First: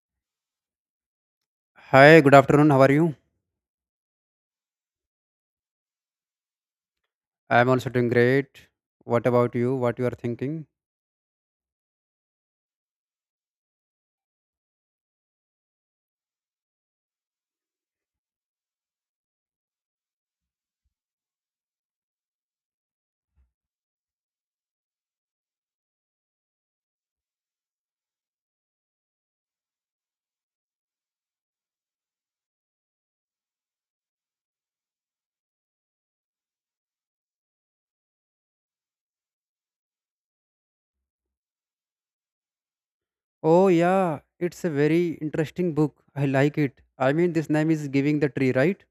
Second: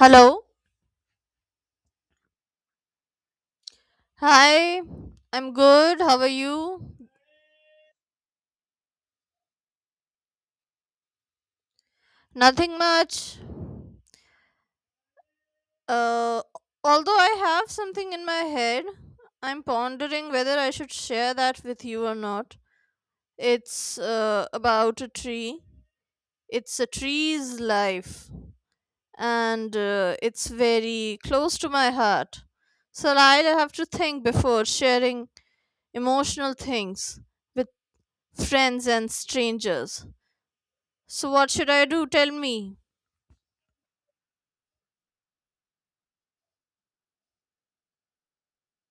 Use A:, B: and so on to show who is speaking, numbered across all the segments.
A: Hello.
B: Hi, good afternoon. How are you?
A: Hi. I'm good. How are you?
B: I'm also doing great. What about you? What you are thinking?
A: Nothing much. Uh, although I have something in my head, I'm pondering whether I should share that with you or not. It's about a tree. It's a tree's life, and it's very close to my heart. So I'll have to think before sharing emotional things with friends and strangers. So, what should I do? Tell me.
B: Oh yeah, it's a very interesting book. I like it. I mean, this name is Giving the Tree, right?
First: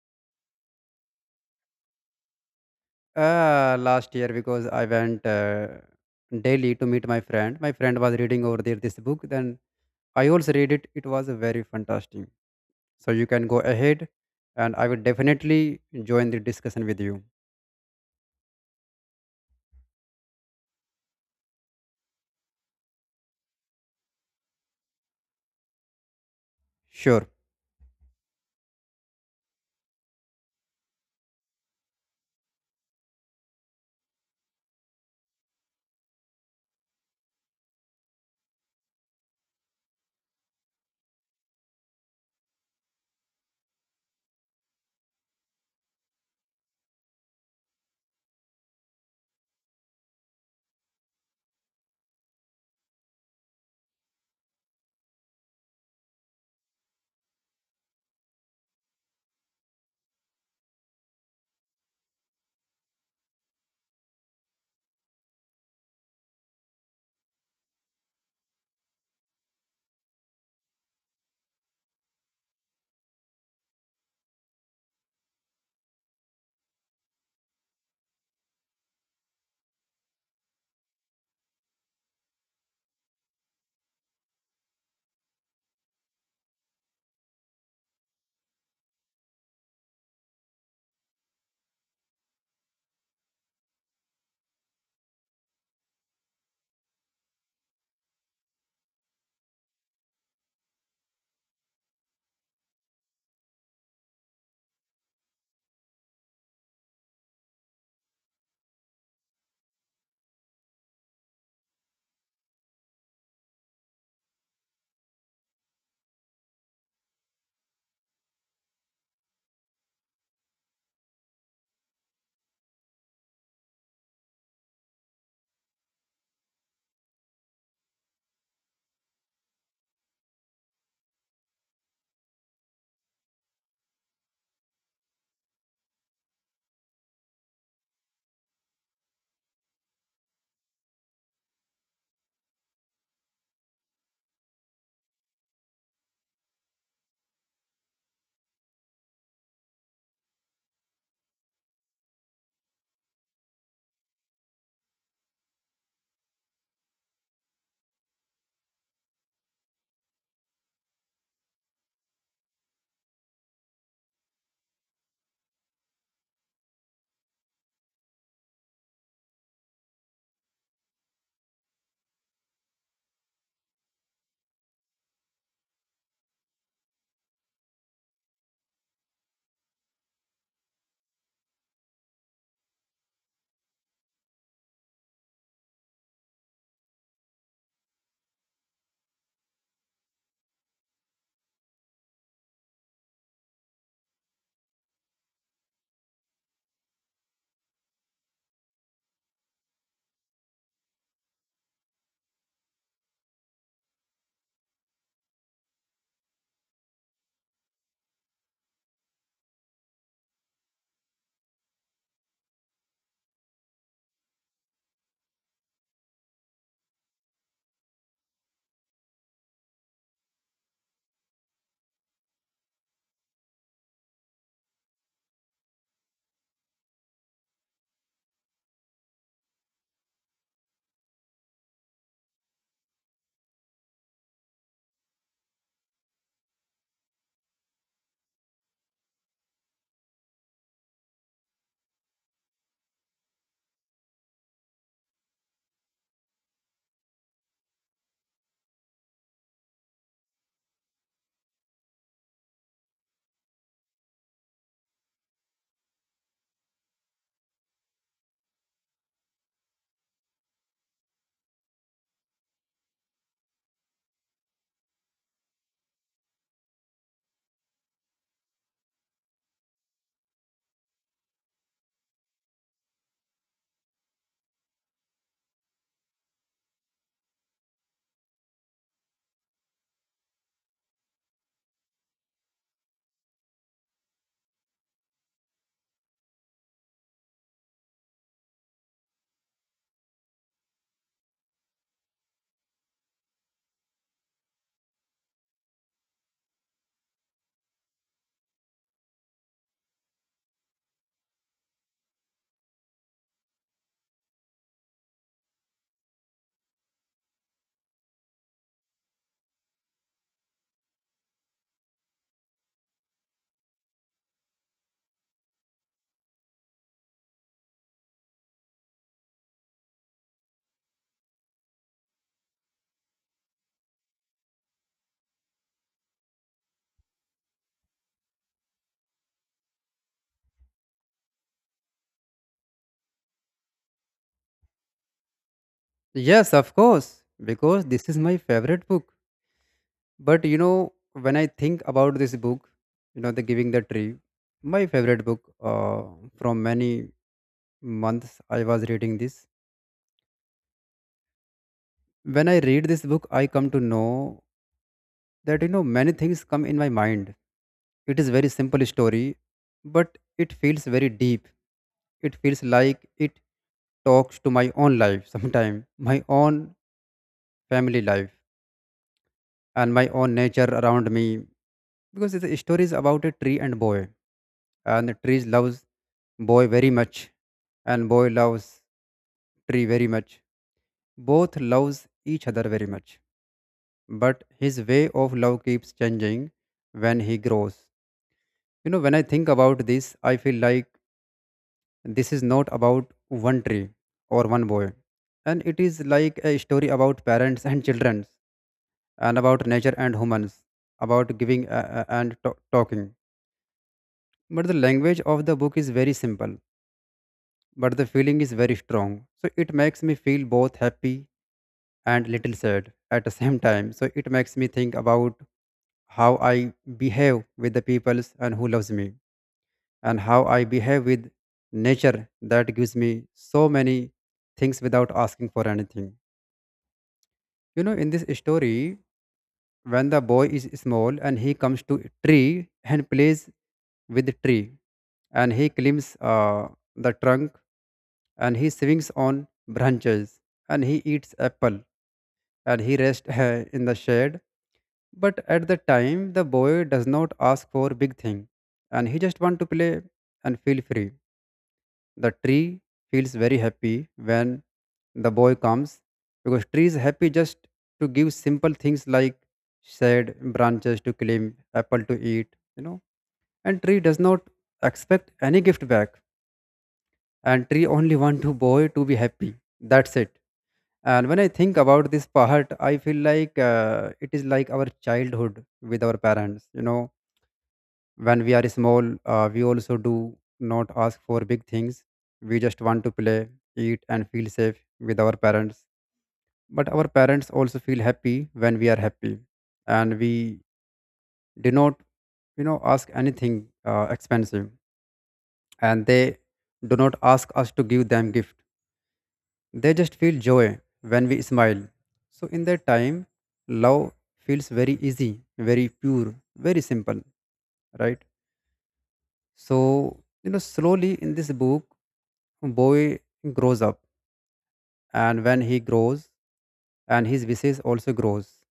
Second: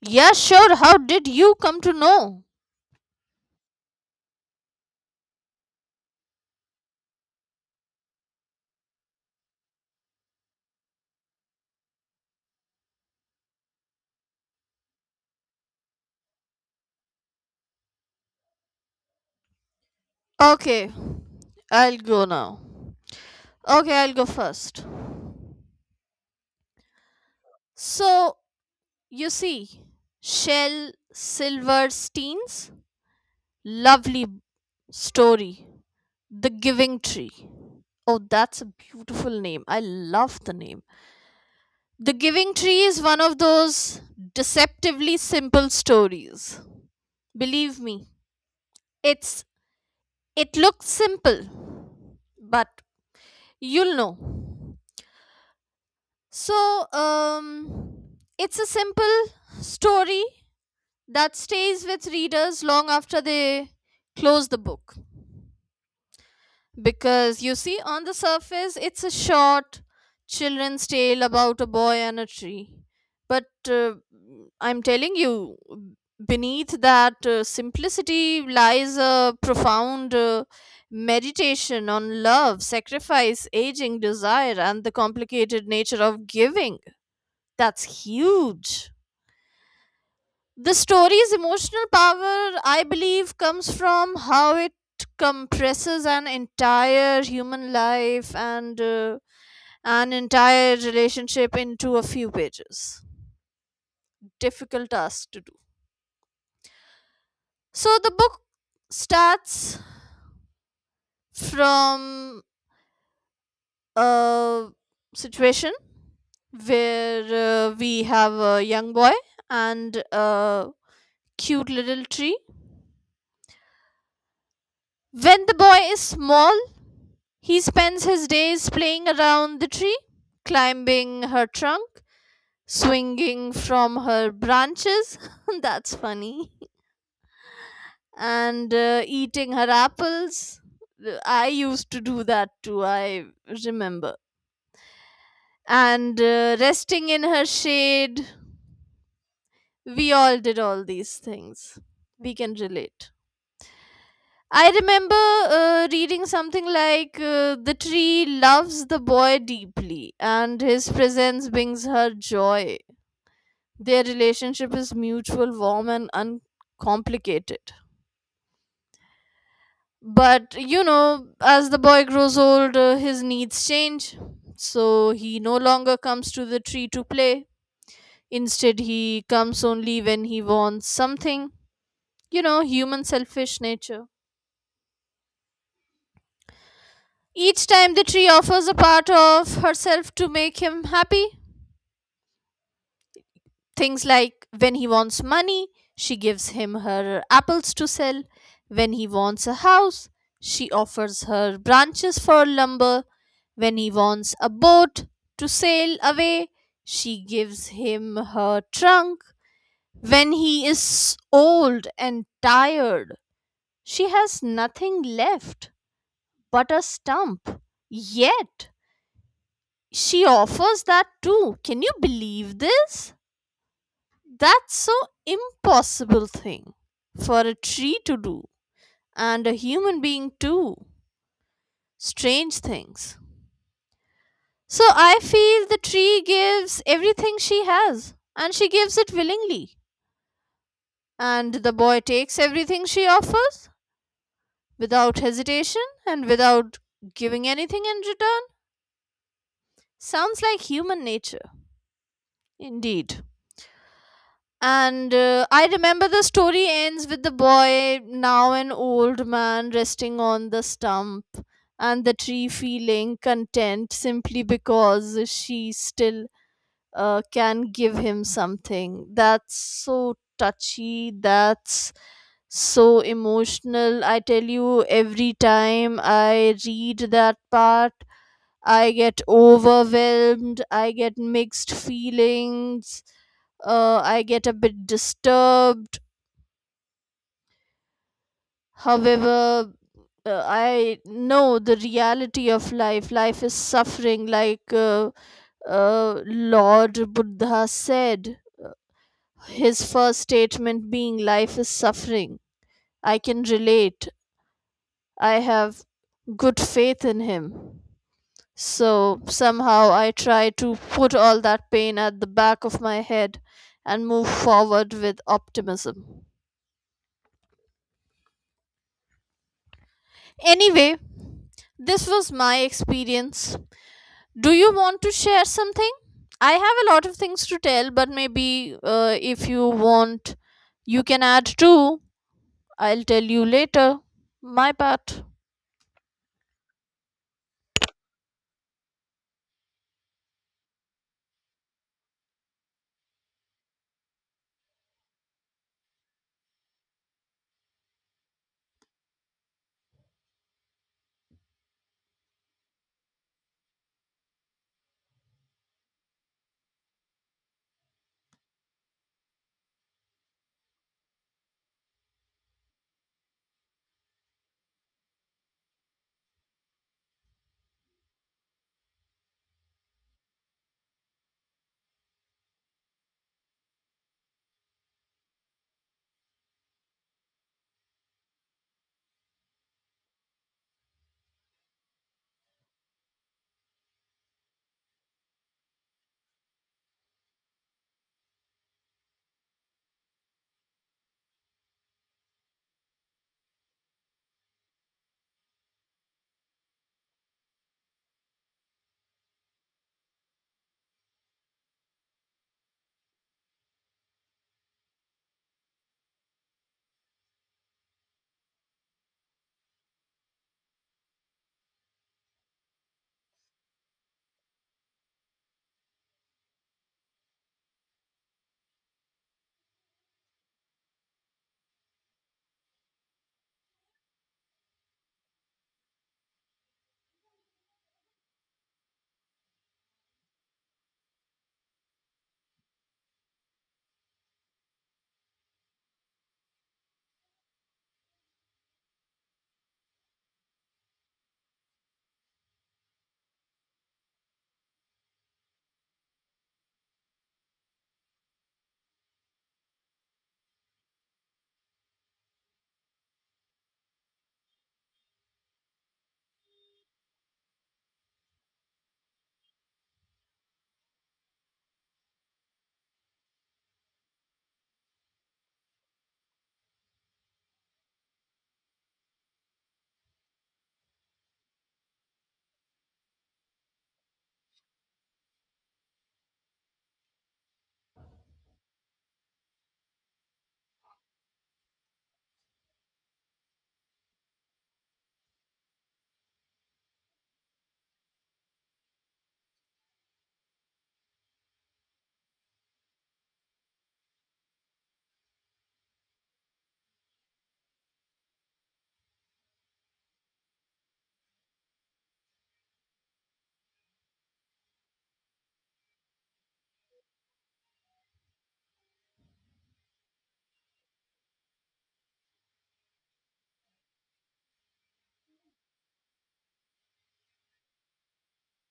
A: Yeah, sure. How did you come to know?
B: Last year because I went daily to meet my friend. My friend was reading over there this book. Then I also read it. It was very fantastic. So you can go ahead, and I will definitely join the discussion with you.
A: Okay, I'll go now. Okay, I'll go first.
B: Sure.
A: So, you see, Shel Silverstein's lovely story, The Giving Tree. Oh, that's a beautiful name. I love the name. The Giving Tree is one of those deceptively simple stories. Believe me, it's it looks simple, but you'll know. So, it's a simple story that stays with readers long after they close the book. Because you see, on the surface, it's a short children's tale about a boy and a tree. But I'm telling you, beneath that simplicity lies a profound meditation on love, sacrifice, aging, desire, and the complicated nature of giving that's huge. The story's emotional power, I believe, comes from how it compresses an entire human life and an entire relationship into a few pages. Difficult task to do. So the book starts from a situation where we have a young boy and a cute little tree. When the boy is small, he spends his days playing around the tree, climbing her trunk, swinging from her branches. That's funny. And eating her apples. I used to do that too, I remember. And resting in her shade. We all did all these things. We can relate. I remember reading something like the tree loves the boy deeply, and his presence brings her joy. Their relationship is mutual, warm, and uncomplicated. But you know, as the boy grows old, his needs change. So he no longer comes to the tree to play. Instead, he comes only when he wants something. You know, human selfish nature. Each time the tree offers a part of herself to make him happy. Things like when he wants money, she gives him her apples to sell. When he wants a house, she offers her branches for lumber. When he wants a boat to sail away, she gives him her trunk. When he is old and tired, she has nothing left but a stump. Yet, she offers that too. Can you believe this? That's so impossible thing for a tree to do and a human being too. Strange things. So I feel the tree gives everything she has and she gives it willingly. And the boy takes everything she offers without hesitation and without giving anything in return. Sounds like human nature. Indeed. And I remember the story ends with the boy, now an old man, resting on the stump and the tree feeling content simply because she still can give him something. That's so touchy. That's so emotional. I tell you, every time I read that part, I get overwhelmed, I get mixed feelings, I get a bit disturbed. However, I know the reality of life. Life is suffering, like Lord Buddha said, his first statement being, life is suffering. I can relate. I have good faith in him. So somehow I try to put all that pain at the back of my head and move forward with optimism. Anyway, this was my experience. Do you want to share something? I have a lot of things to tell, but maybe if you want, you can add too. I'll tell you later. My part.
B: Yes, of course, because this is my favorite book. But you know, when I think about this book, you know, The Giving the Tree, my favorite book from many months I was reading this. When I read this book, I come to know that, you know, many things come in my mind. It is very simple story, but it feels very deep. It feels like it talks to my own life sometime, my own family life, and my own nature around me. Because the story is about a tree and boy, and the trees loves boy very much, and boy loves tree very much. Both loves each other very much, but his way of love keeps changing when he grows. You know, when I think about this, I feel like this is not about one tree or one boy, and it is like a story about parents and children, and about nature and humans, about giving and talking. But the language of the book is very simple, but the feeling is very strong. So it makes me feel both happy and little sad at the same time. So it makes me think about how I behave with the peoples and who loves me, and how I behave with nature that gives me so many things without asking for anything. You know, in this story, when the boy is small and he comes to a tree and plays with the tree, and he climbs the trunk, and he swings on branches, and he eats apple, and he rests in the shade. But at the time the boy does not ask for big thing, and he just want to play and feel free. The tree feels very happy when the boy comes, because tree is happy just to give simple things like shade, branches to climb, apple to eat, you know. And tree does not expect any gift back, and tree only want to boy to be happy. That's it. And when I think about this part, I feel like it is like our childhood with our parents. You know, when we are small, we also do not ask for big things. We just want to play, eat, and feel safe with our parents. But our parents also feel happy when we are happy. And we do not, ask anything expensive. And they do not ask us to give them gift. They just feel joy when we smile. So, in that time, love feels very easy, very pure, very simple, right? So, slowly in this book, boy grows up, and when he grows, and his wishes also grows.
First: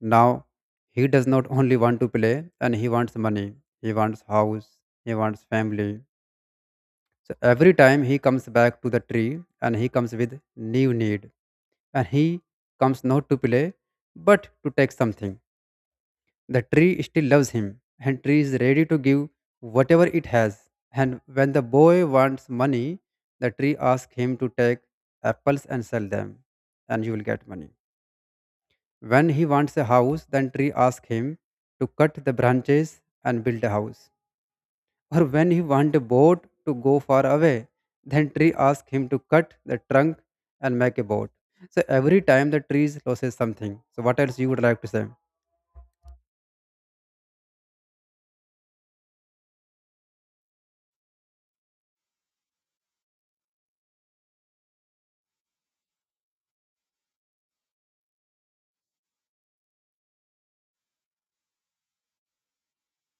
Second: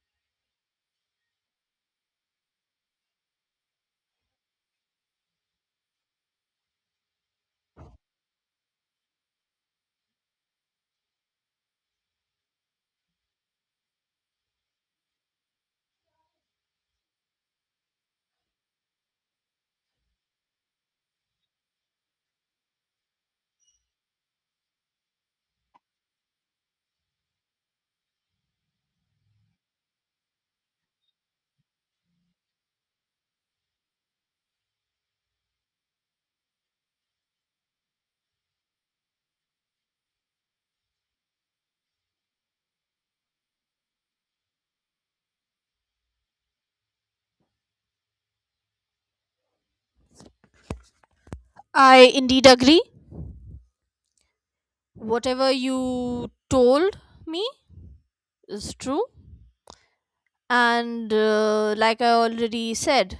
B: Now, he does not only want to play, and he wants money, he wants house, he wants family. So every time he comes back to the tree, and he comes with new need, and he comes not to play but to take something. The tree still loves him, and tree is ready to give whatever it has. And when the boy wants money, the tree asks him to take apples and sell them and you will get money. When he wants a house, then tree asks him to cut the branches and build a house. Or when he wanted a boat to go far away, then tree asked him to cut the trunk and make a boat. So every time the trees loses something. So what else you would like to say?
A: I indeed agree. Whatever you told me is true. And like I already said,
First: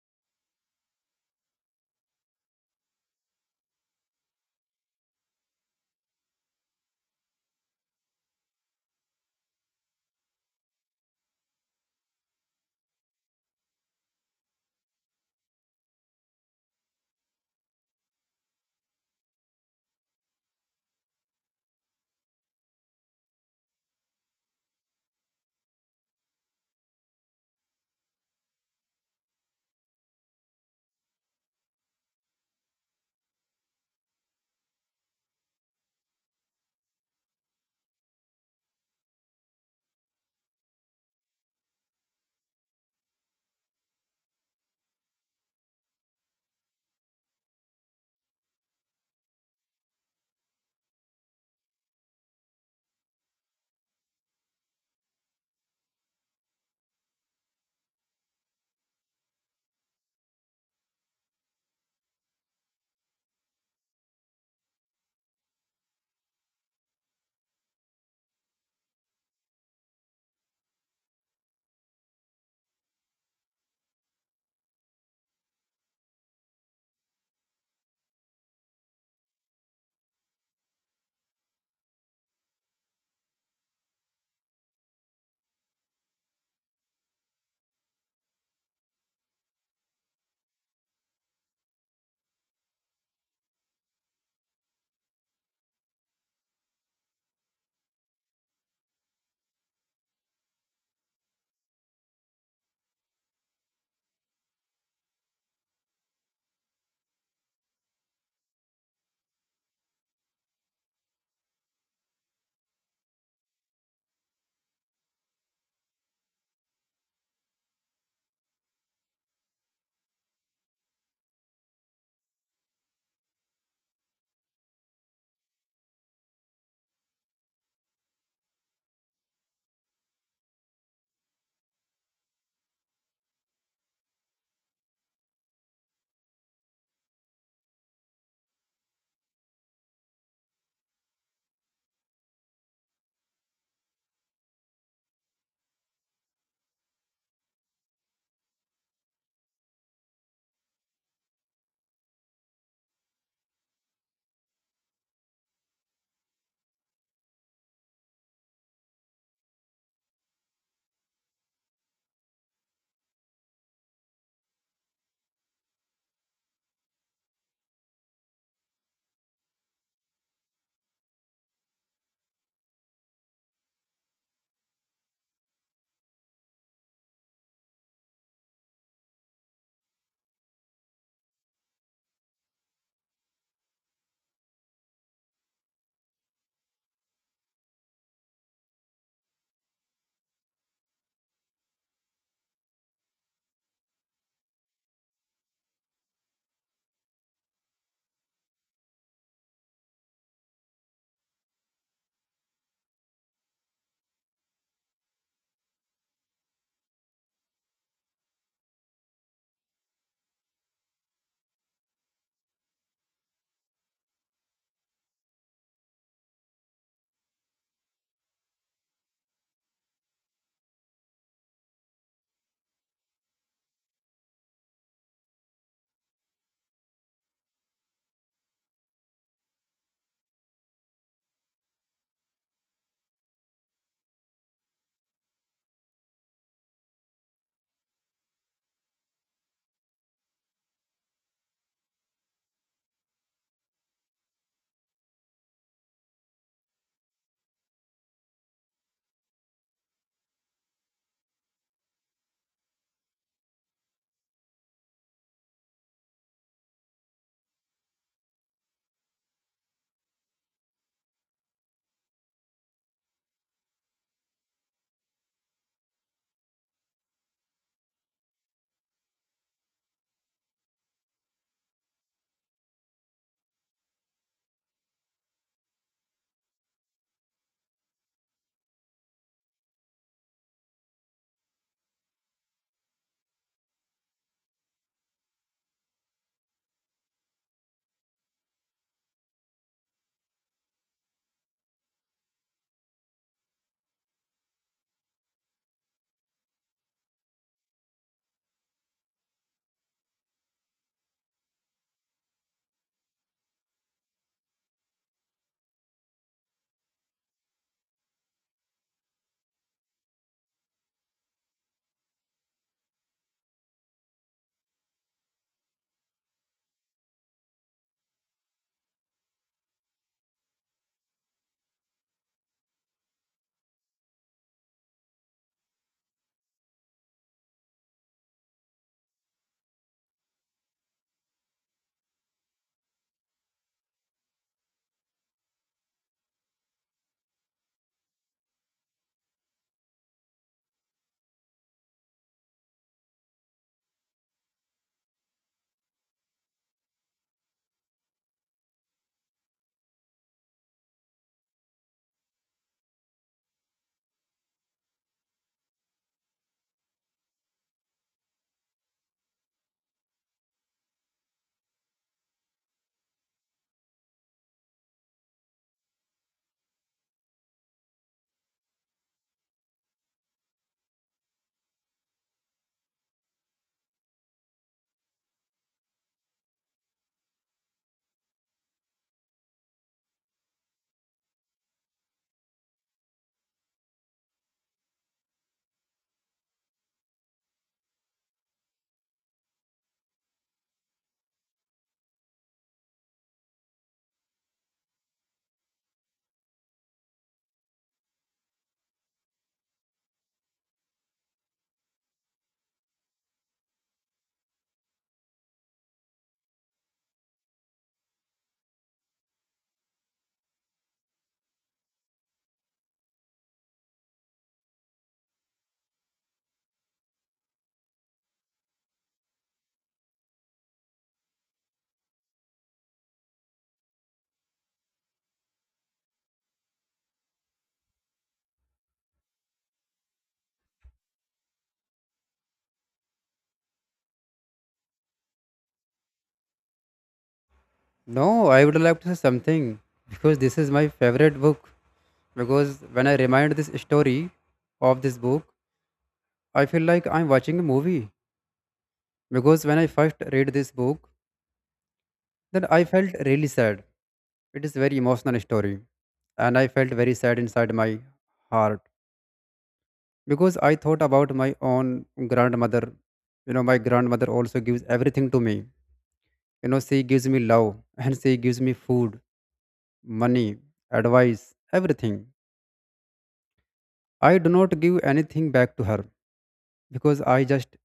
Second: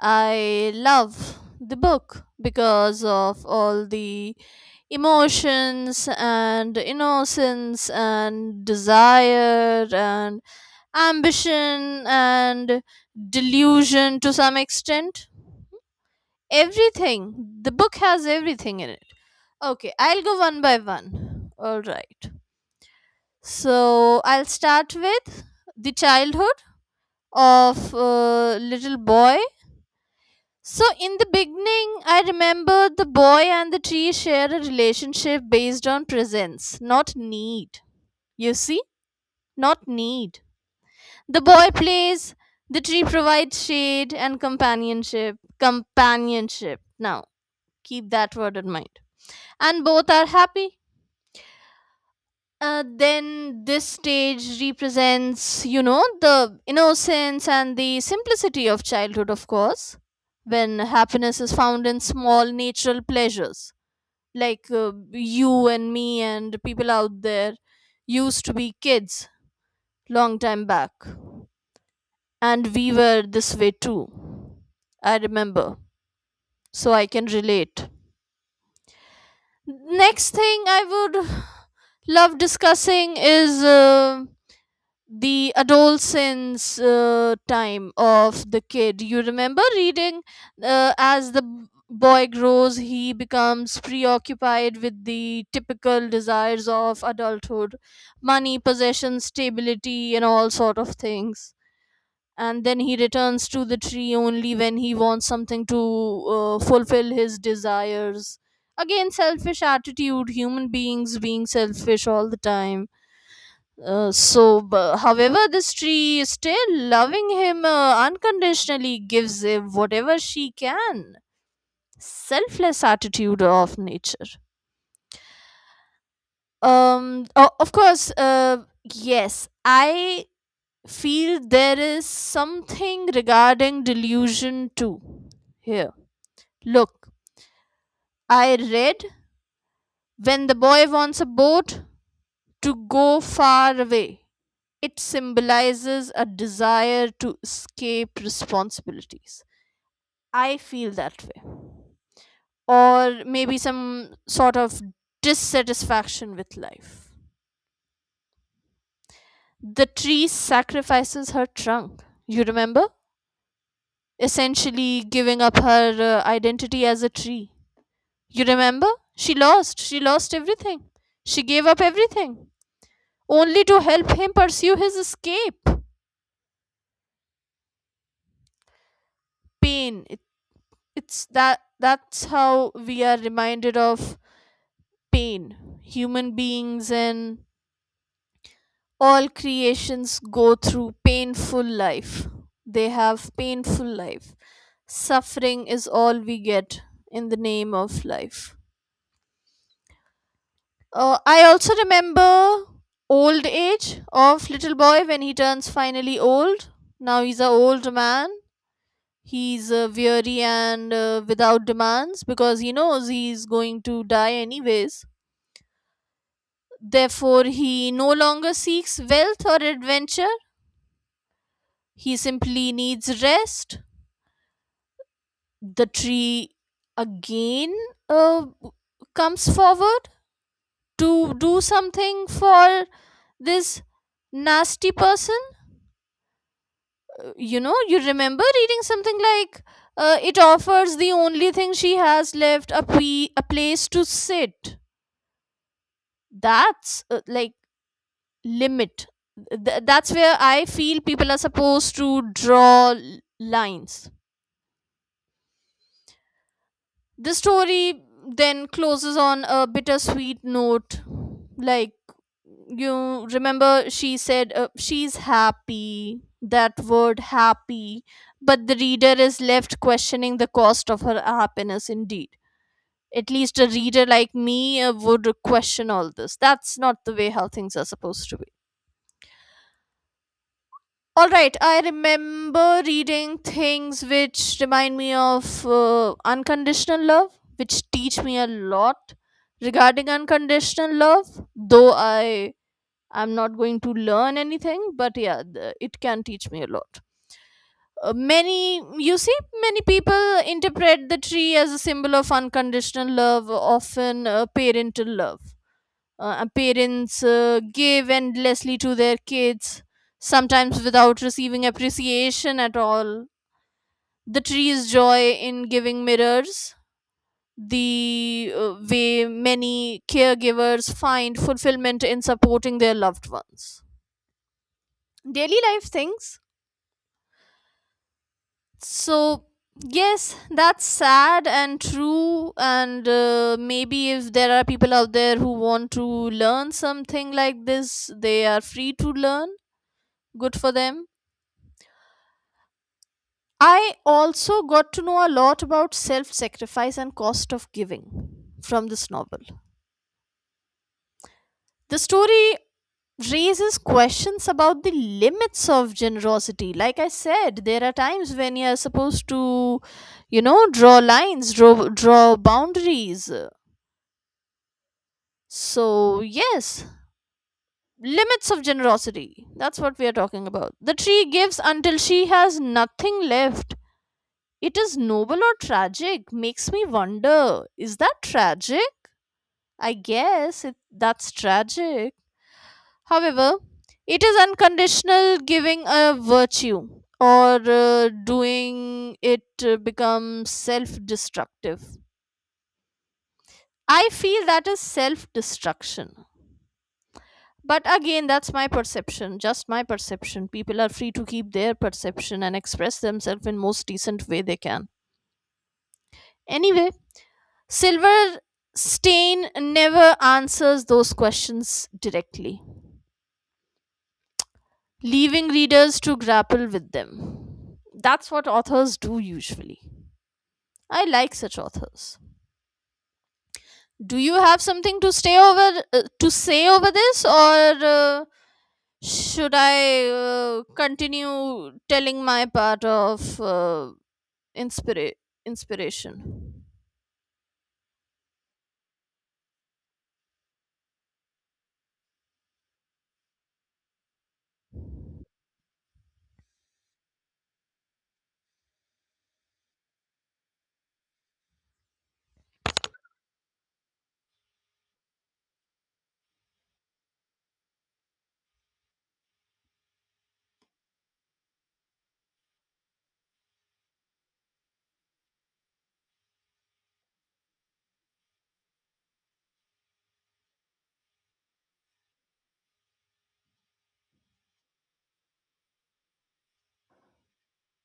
A: I love the book because of all the emotions and innocence and desire and ambition and delusion to some extent, everything. The book has everything in it. Okay, I'll go one by one. All right, so I'll start with the childhood of little boy. So, in the beginning, I remember the boy and the tree share a relationship based on presence, not need. You see, not need. The boy plays, the tree provides shade and companionship. Companionship. Now, keep that word in mind. And both are happy. Then this stage represents, you know, the innocence and the simplicity of childhood, of course, when happiness is found in small natural pleasures, like you and me and people out there used to be kids long time back, and we were this way too. I remember, so I can relate. Next thing I would love discussing is the adolescence time of the kid. You remember reading as the boy grows, he becomes preoccupied with the typical desires of adulthood, money, possession, stability, and all sort of things. And then he returns to the tree only when he wants something to fulfill his desires. Again, selfish attitude, human beings being selfish all the time. However, this tree still loving him unconditionally gives him whatever she can. Selfless attitude of nature. Of course, yes, I feel there is something regarding delusion too. Here, look, I read when the boy wants a boat to go far away, it symbolizes a desire to escape responsibilities. I feel that way. Or maybe some sort of dissatisfaction with life. The tree sacrifices her trunk, you remember? Essentially giving up her identity as a tree. You remember? She lost everything. She gave up everything only to help him pursue his escape. Pain. It's that that's how we are reminded of pain. Human beings and all creations go through painful life. They have painful life. Suffering is all we get in the name of life. I also remember old age of little boy when he turns finally old. Now he's an old man. He's weary and without demands, because he knows he's going to die anyways. Therefore he no longer seeks wealth or adventure. He simply needs rest. The tree again uh, comes forward to do something for this nasty person. You know, you remember reading something like it offers the only thing she has left, a, a place to sit. That's like limit. That's where I feel people are supposed to draw lines. The story then closes on a bittersweet note. Like, you remember she said she's happy, that word happy, but the reader is left questioning the cost of her happiness indeed. At least a reader like me would question all this. That's not the way how things are supposed to be. All right, I remember reading things which remind me of unconditional love, which teach me a lot regarding unconditional love, though I am not going to learn anything, but yeah, it can teach me a lot. Many, you see, many people interpret the tree as a symbol of unconditional love, often parental love. Parents give endlessly to their kids, sometimes without receiving appreciation at all. The tree's joy in giving mirrors, the way many caregivers find fulfillment in supporting their loved ones. Daily life things. So, yes, that's sad and true. And maybe if there are people out there who want to learn something like this, they are free to learn. Good for them. I also got to know a lot about self sacrifice and cost of giving from this novel. The story raises questions about the limits of generosity. Like I said, there are times when you're supposed to, you know, draw lines, draw boundaries. So, yes, limits of generosity. That's what we are talking about. The tree gives until she has nothing left. It is noble or tragic, makes me wonder, is that tragic? That's tragic. However, it is unconditional giving a virtue or doing it becomes self destructive. I feel that is self destruction. But again, that's my perception, just my perception. People are free to keep their perception and express themselves in most decent way they can. Anyway, Silver Stain never answers those questions directly, leaving readers to grapple with them. That's what authors do usually. I like such authors. Do you have something to stay over to say over this, or uh, should I continue telling my part of inspira- inspiration?
B: No, I would like to say something because this is my favorite book. Because when I remind this story of this book, I feel like I'm watching a movie. Because when I first read this book, then I felt really sad. It is very emotional story, and I felt very sad inside my heart because I thought about my own grandmother. You know, my grandmother also gives everything to me. You know, she gives me love and she gives me food, money, advice, everything. I do not give anything back to her because I just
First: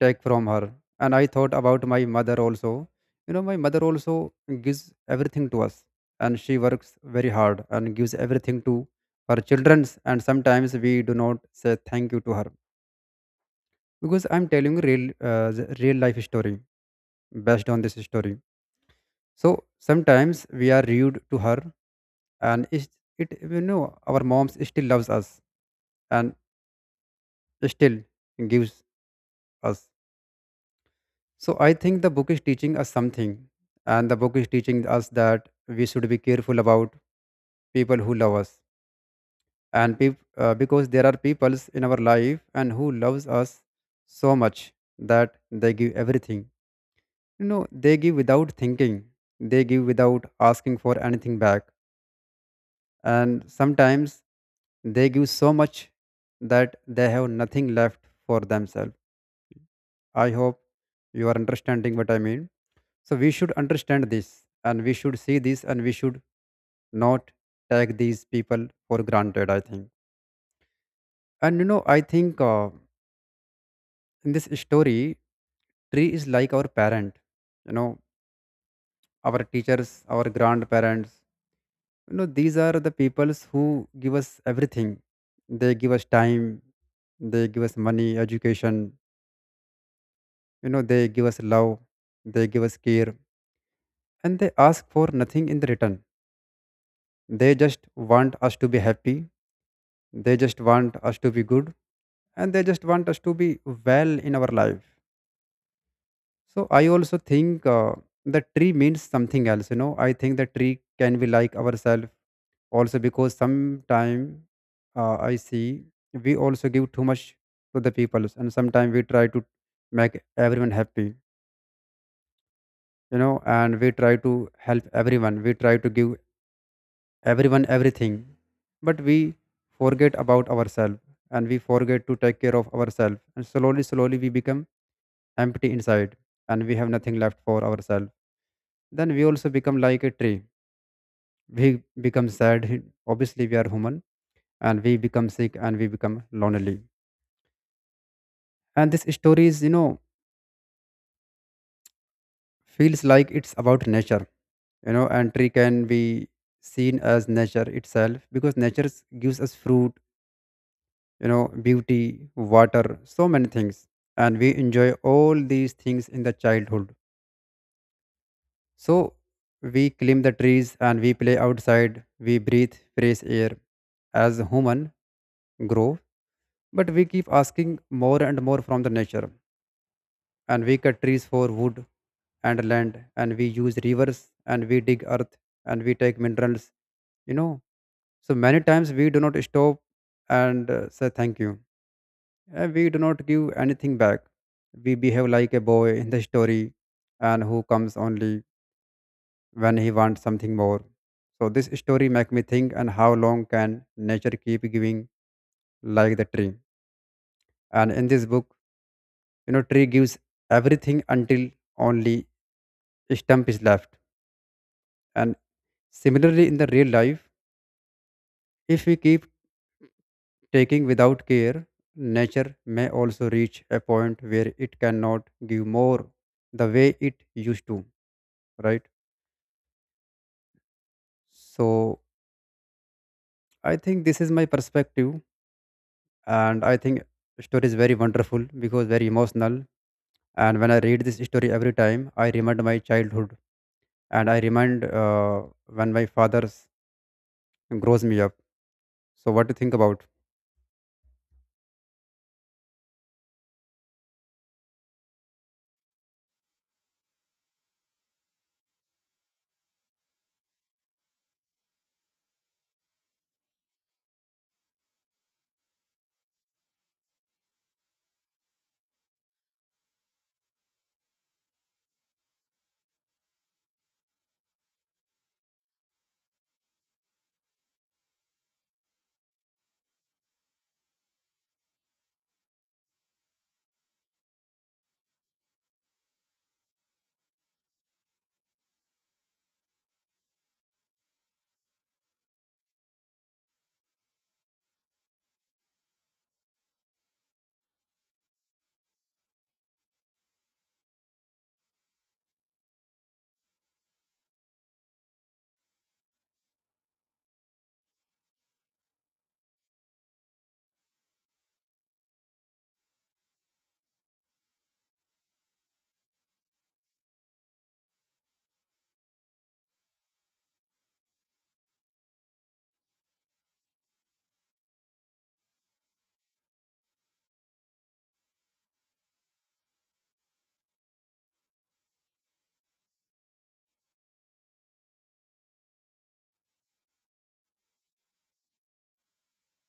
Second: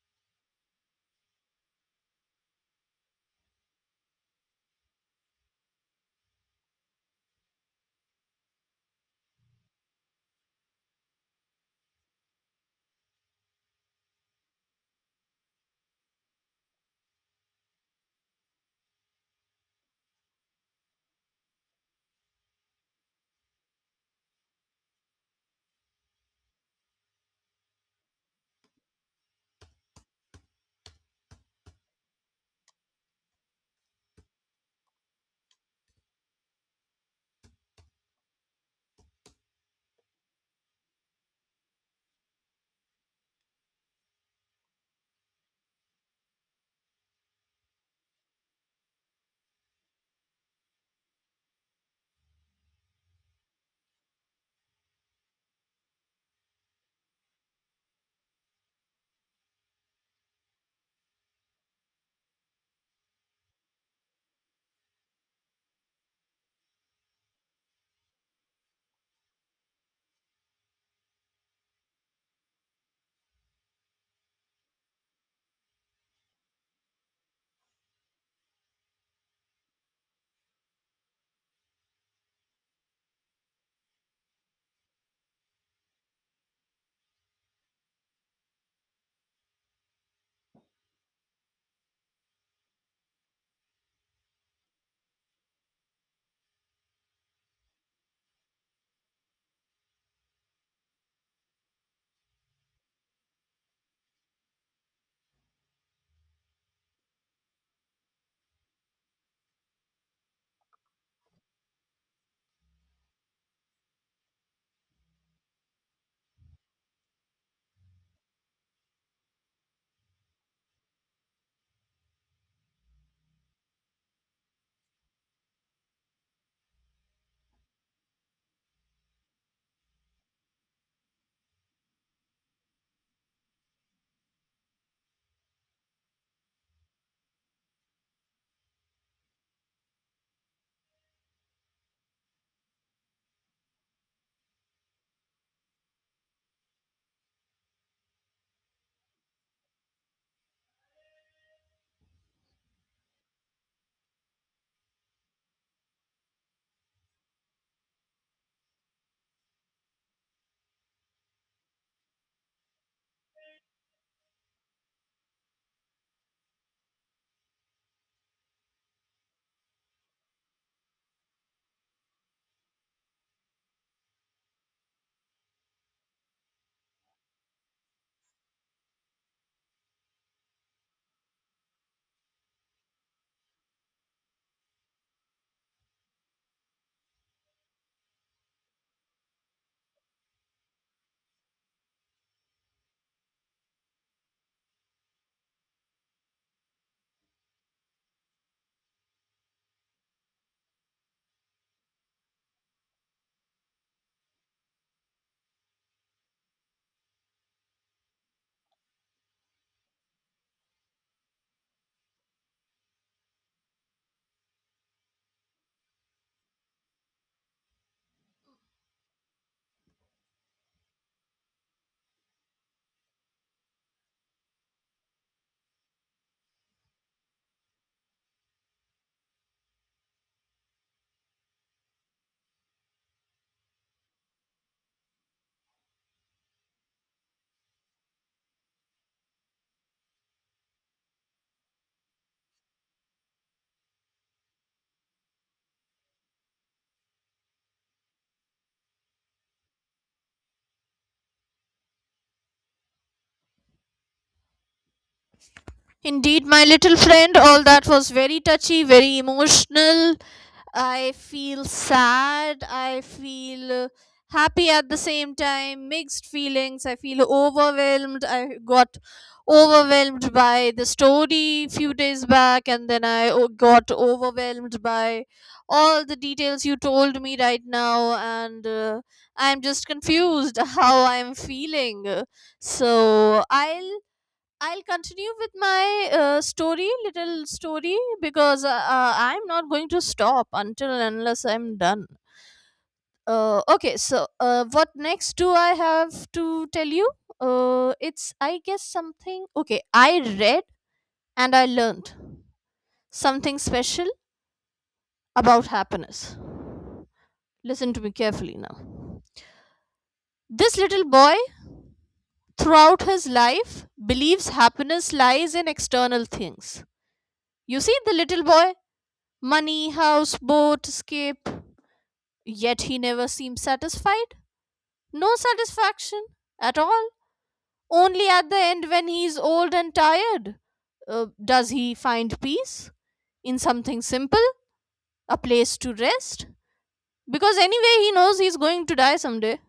B: take from her. And I thought about my mother also. You know, my mother also gives everything to us, and she works very hard and gives everything to her children. And sometimes we do not say thank you to her, because I'm telling you real the real life story based on this story. So sometimes we are rude to her, and it our moms still loves us and still gives us. So I think the book is teaching us something, and the book is teaching us that we should be careful about people who love us, and because there are peoples in our life and who loves us so much that they give everything. You know, they give without thinking, they give without asking for anything back. And sometimes they give so much that they have nothing left for themselves. I hope you are understanding what I mean. So we should understand this, and we should see this, and we should not take these people for granted, I think. And you know, I think in this story, tree is like our parent, you know, our teachers, our grandparents. You know, these are the peoples who give us everything. They give us time, they give us money, education, you know, they give us love, they give us care, and they ask for nothing in the return. They just want us to be happy, they just want us to be good, and they just want us to be well in our life. So I also think the tree means something else. You know, I think the tree can be like ourselves also, because sometime I see we also give too much to the people. And sometimes we try to make everyone happy, you know, and we try to help everyone, we try to give everyone everything, but we forget about ourselves, and we forget to take care of ourselves, and slowly slowly we become empty inside, and we have nothing left for ourselves. Then we also become like a tree. We become sad, obviously we are human, and we become sick, and we become lonely. And this story is you know feels like it's about nature. You know, and tree can be seen as nature itself, because nature gives us fruit, you know, beauty, water, so many things. And we enjoy all these things in the childhood. So we climb the trees, and we play outside, we breathe fresh air as human grow. But we keep asking more and more from the nature, and we cut trees for wood and land, and we use rivers, and we dig earth, and we take minerals, you know. So many times we do not stop and say thank you. We do not give anything back. We behave like a boy in the story, and who comes only when he wants something more. So this story make me think, and how long can nature keep giving like the tree? And in this book, you know, tree gives everything until only stump is left. And similarly, in the real life, if we keep taking without care, nature may also reach a point where it cannot give more the way it used to, right? So, I think this is my perspective, and I think story is very wonderful because very emotional. And when I read this story every time, I remind my childhood, and I remind when my father's grows me up. So, what do you think about?
A: Indeed, my little friend, all that was very touchy, very emotional, I feel sad, I feel happy at the same time, mixed feelings. I feel overwhelmed. I got overwhelmed by the story few days back and then I got overwhelmed by all the details you told me right now and I'm just confused how I'm feeling. So, I'll continue with my story, little story, because I'm not going to stop until and unless I'm done. What next do I have to tell you? It's, I guess, something. Okay, I read and I learned something special about happiness. Listen to me carefully now. This little boy, throughout his life, believes happiness lies in external things. You see, the little boy money, house, boat, escape. Yet he never seems satisfied. No satisfaction at all. Only at the end, when he is old and tired, does he find peace in something simple, a place to rest? Because anyway, he knows he's going to die someday.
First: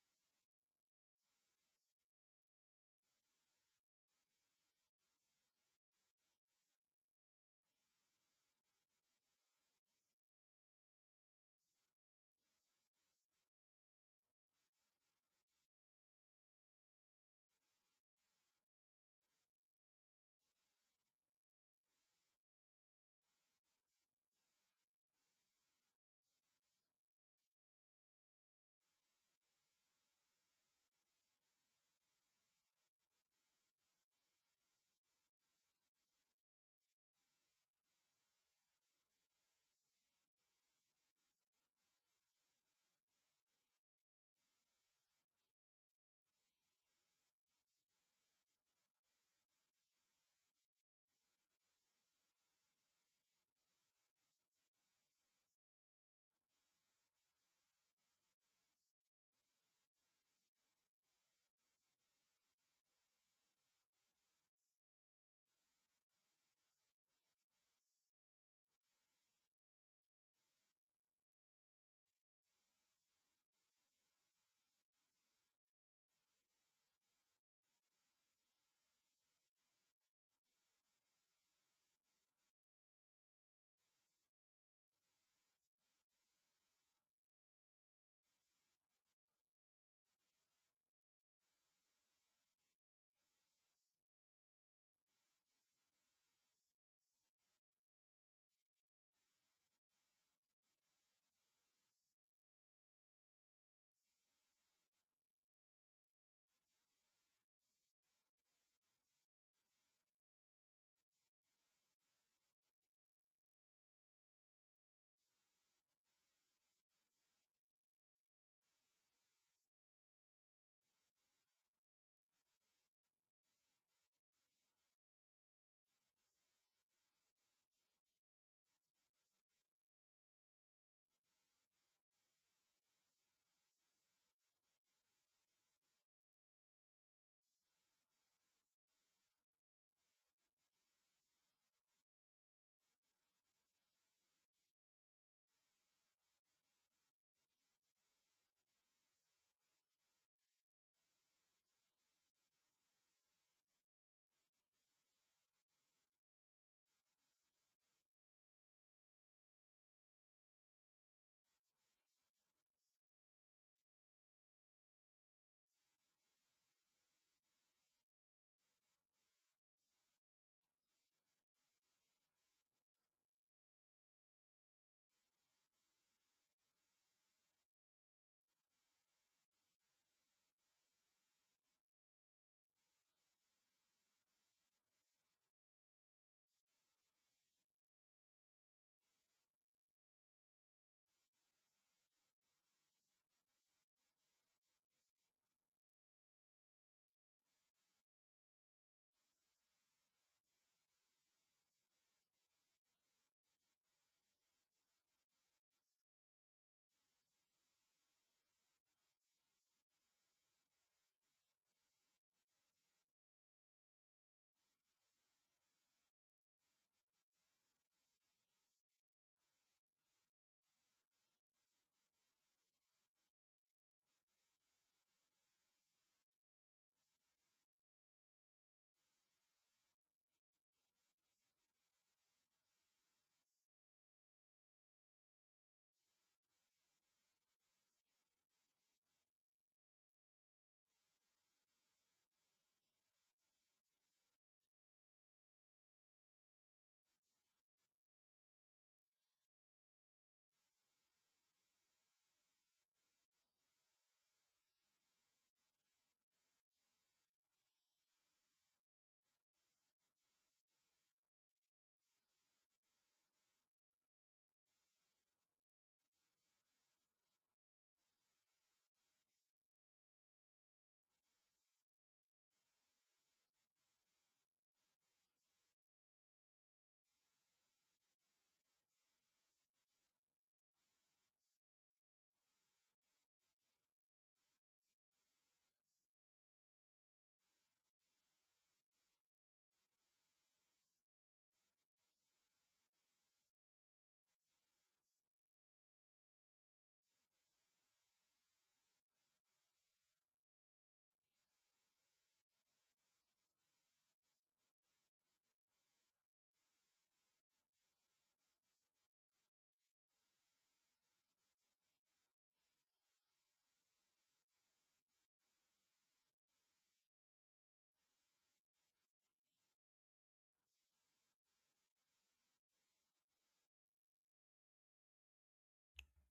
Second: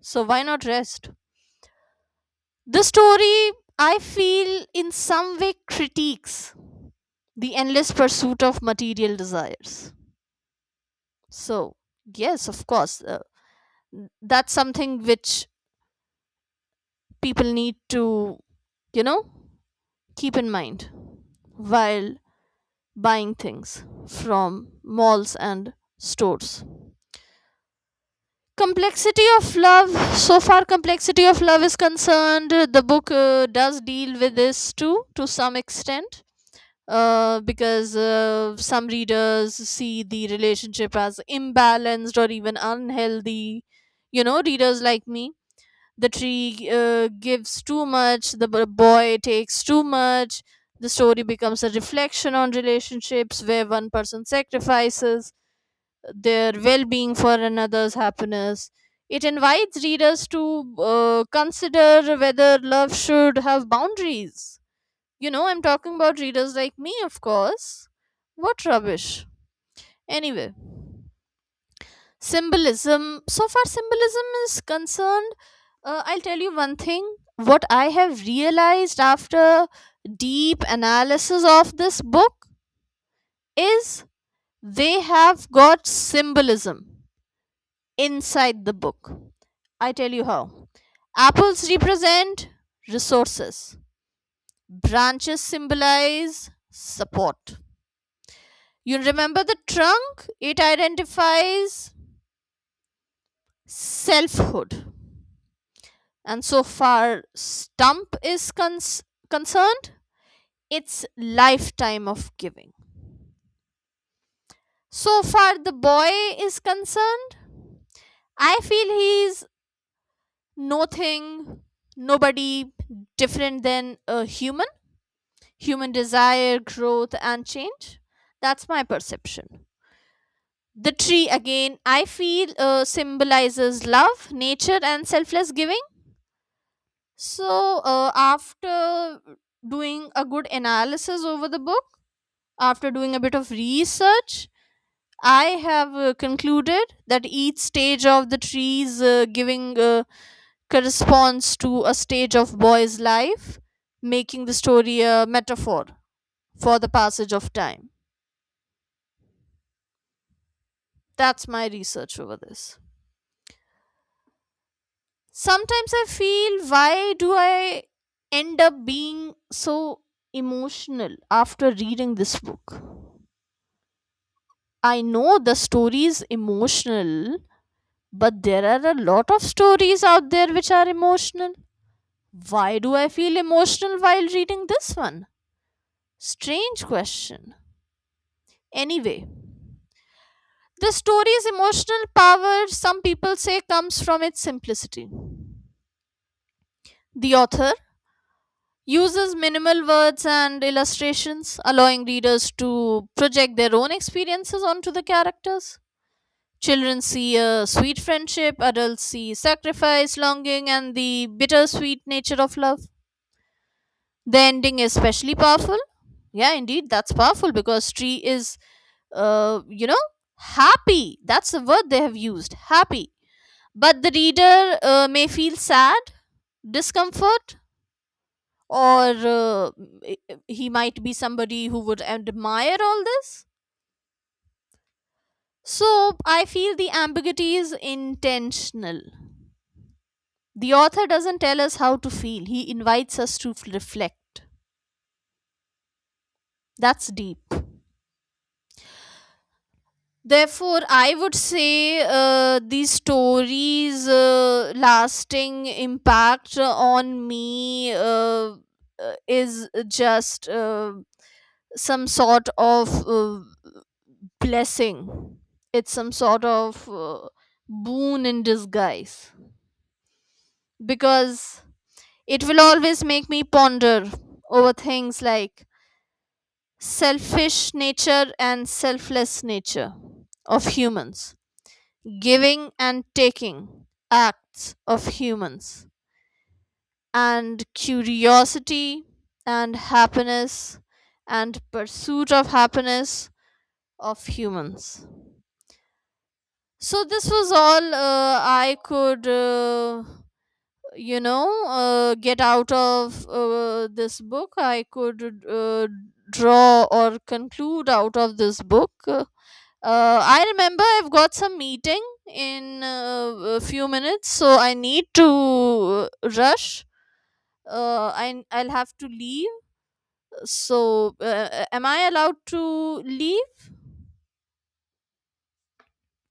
A: So why not rest? The story, I feel, in some way critiques the endless pursuit of material desires. So, yes, of course, that's something which people need to you know keep in mind while buying things from malls and stores. Complexity of love. So far complexity of love is concerned, the book does deal with this too to some extent, because some readers see the relationship as imbalanced or even unhealthy, you know, readers like me. The tree gives too much, the boy takes too much. The story becomes a reflection on relationships where one person sacrifices their well-being for another's happiness. It invites readers to consider whether love should have boundaries. You know, I'm talking about readers like me, of course. What rubbish. Anyway, symbolism. So far symbolism is concerned, I'll tell you one thing. What I have realized after deep analysis of this book is they have got symbolism inside the book. I tell you how. Apples represent resources, branches symbolize support. You remember the trunk, it identifies selfhood. And so far Stump is concerned, it's lifetime of giving. So far the boy is concerned, I feel he's nothing, nobody different than a human, human desire, growth, and change. That's my perception. The tree, again, I feel symbolizes love, nature, and selfless giving. So, after doing a good analysis over the book, after doing a bit of research, I have concluded that each stage of the tree's giving corresponds to a stage of boy's life, making the story a metaphor for the passage of time. That's my research over this. Sometimes I feel, why do I end up being so emotional after reading this book? I know the story is emotional, but there are a lot of stories out there which are emotional. Why do I feel emotional while reading this one? Strange question. Anyway, the story's emotional power, some people say, comes from its simplicity. The author uses minimal words and illustrations, allowing readers to project their own experiences onto the characters. Children see a sweet friendship, adults see sacrifice, longing, and the bittersweet nature of love. The ending is especially powerful. Yeah, indeed, that's powerful because tree is, uh, you know, happy, that's the word they have used, happy, but the reader may feel sad, discomfort, or uh, he might be somebody who would admire all this. So I feel the ambiguity is intentional. The author doesn't tell us how to feel, he invites us to reflect. That's deep. Therefore, I would say these stories' lasting impact on me is just some sort of blessing. It's some sort of boon in disguise because it will always make me ponder over things like selfish nature and selfless nature of humans, giving and taking acts of humans, and curiosity and happiness and pursuit of happiness of humans. So, this was all I could, get out of this book. I could draw or conclude out of this book. I remember I've got some meeting in a few minutes, so I need to rush. I'll have to leave. So, am I allowed to leave?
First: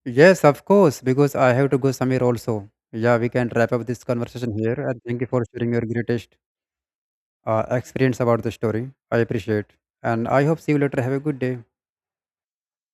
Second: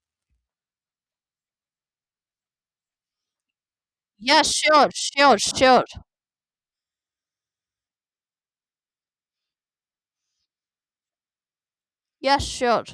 B: Yes, of course, because I have to go somewhere also. Yeah, we can wrap up this
A: Yeah,
B: conversation here.
A: sure,
B: And thank you
A: sure,
B: for sharing your
A: sure.
B: greatest experience about the story. I appreciate. And I hope see you later. Have a good day.
A: Yeah, sure.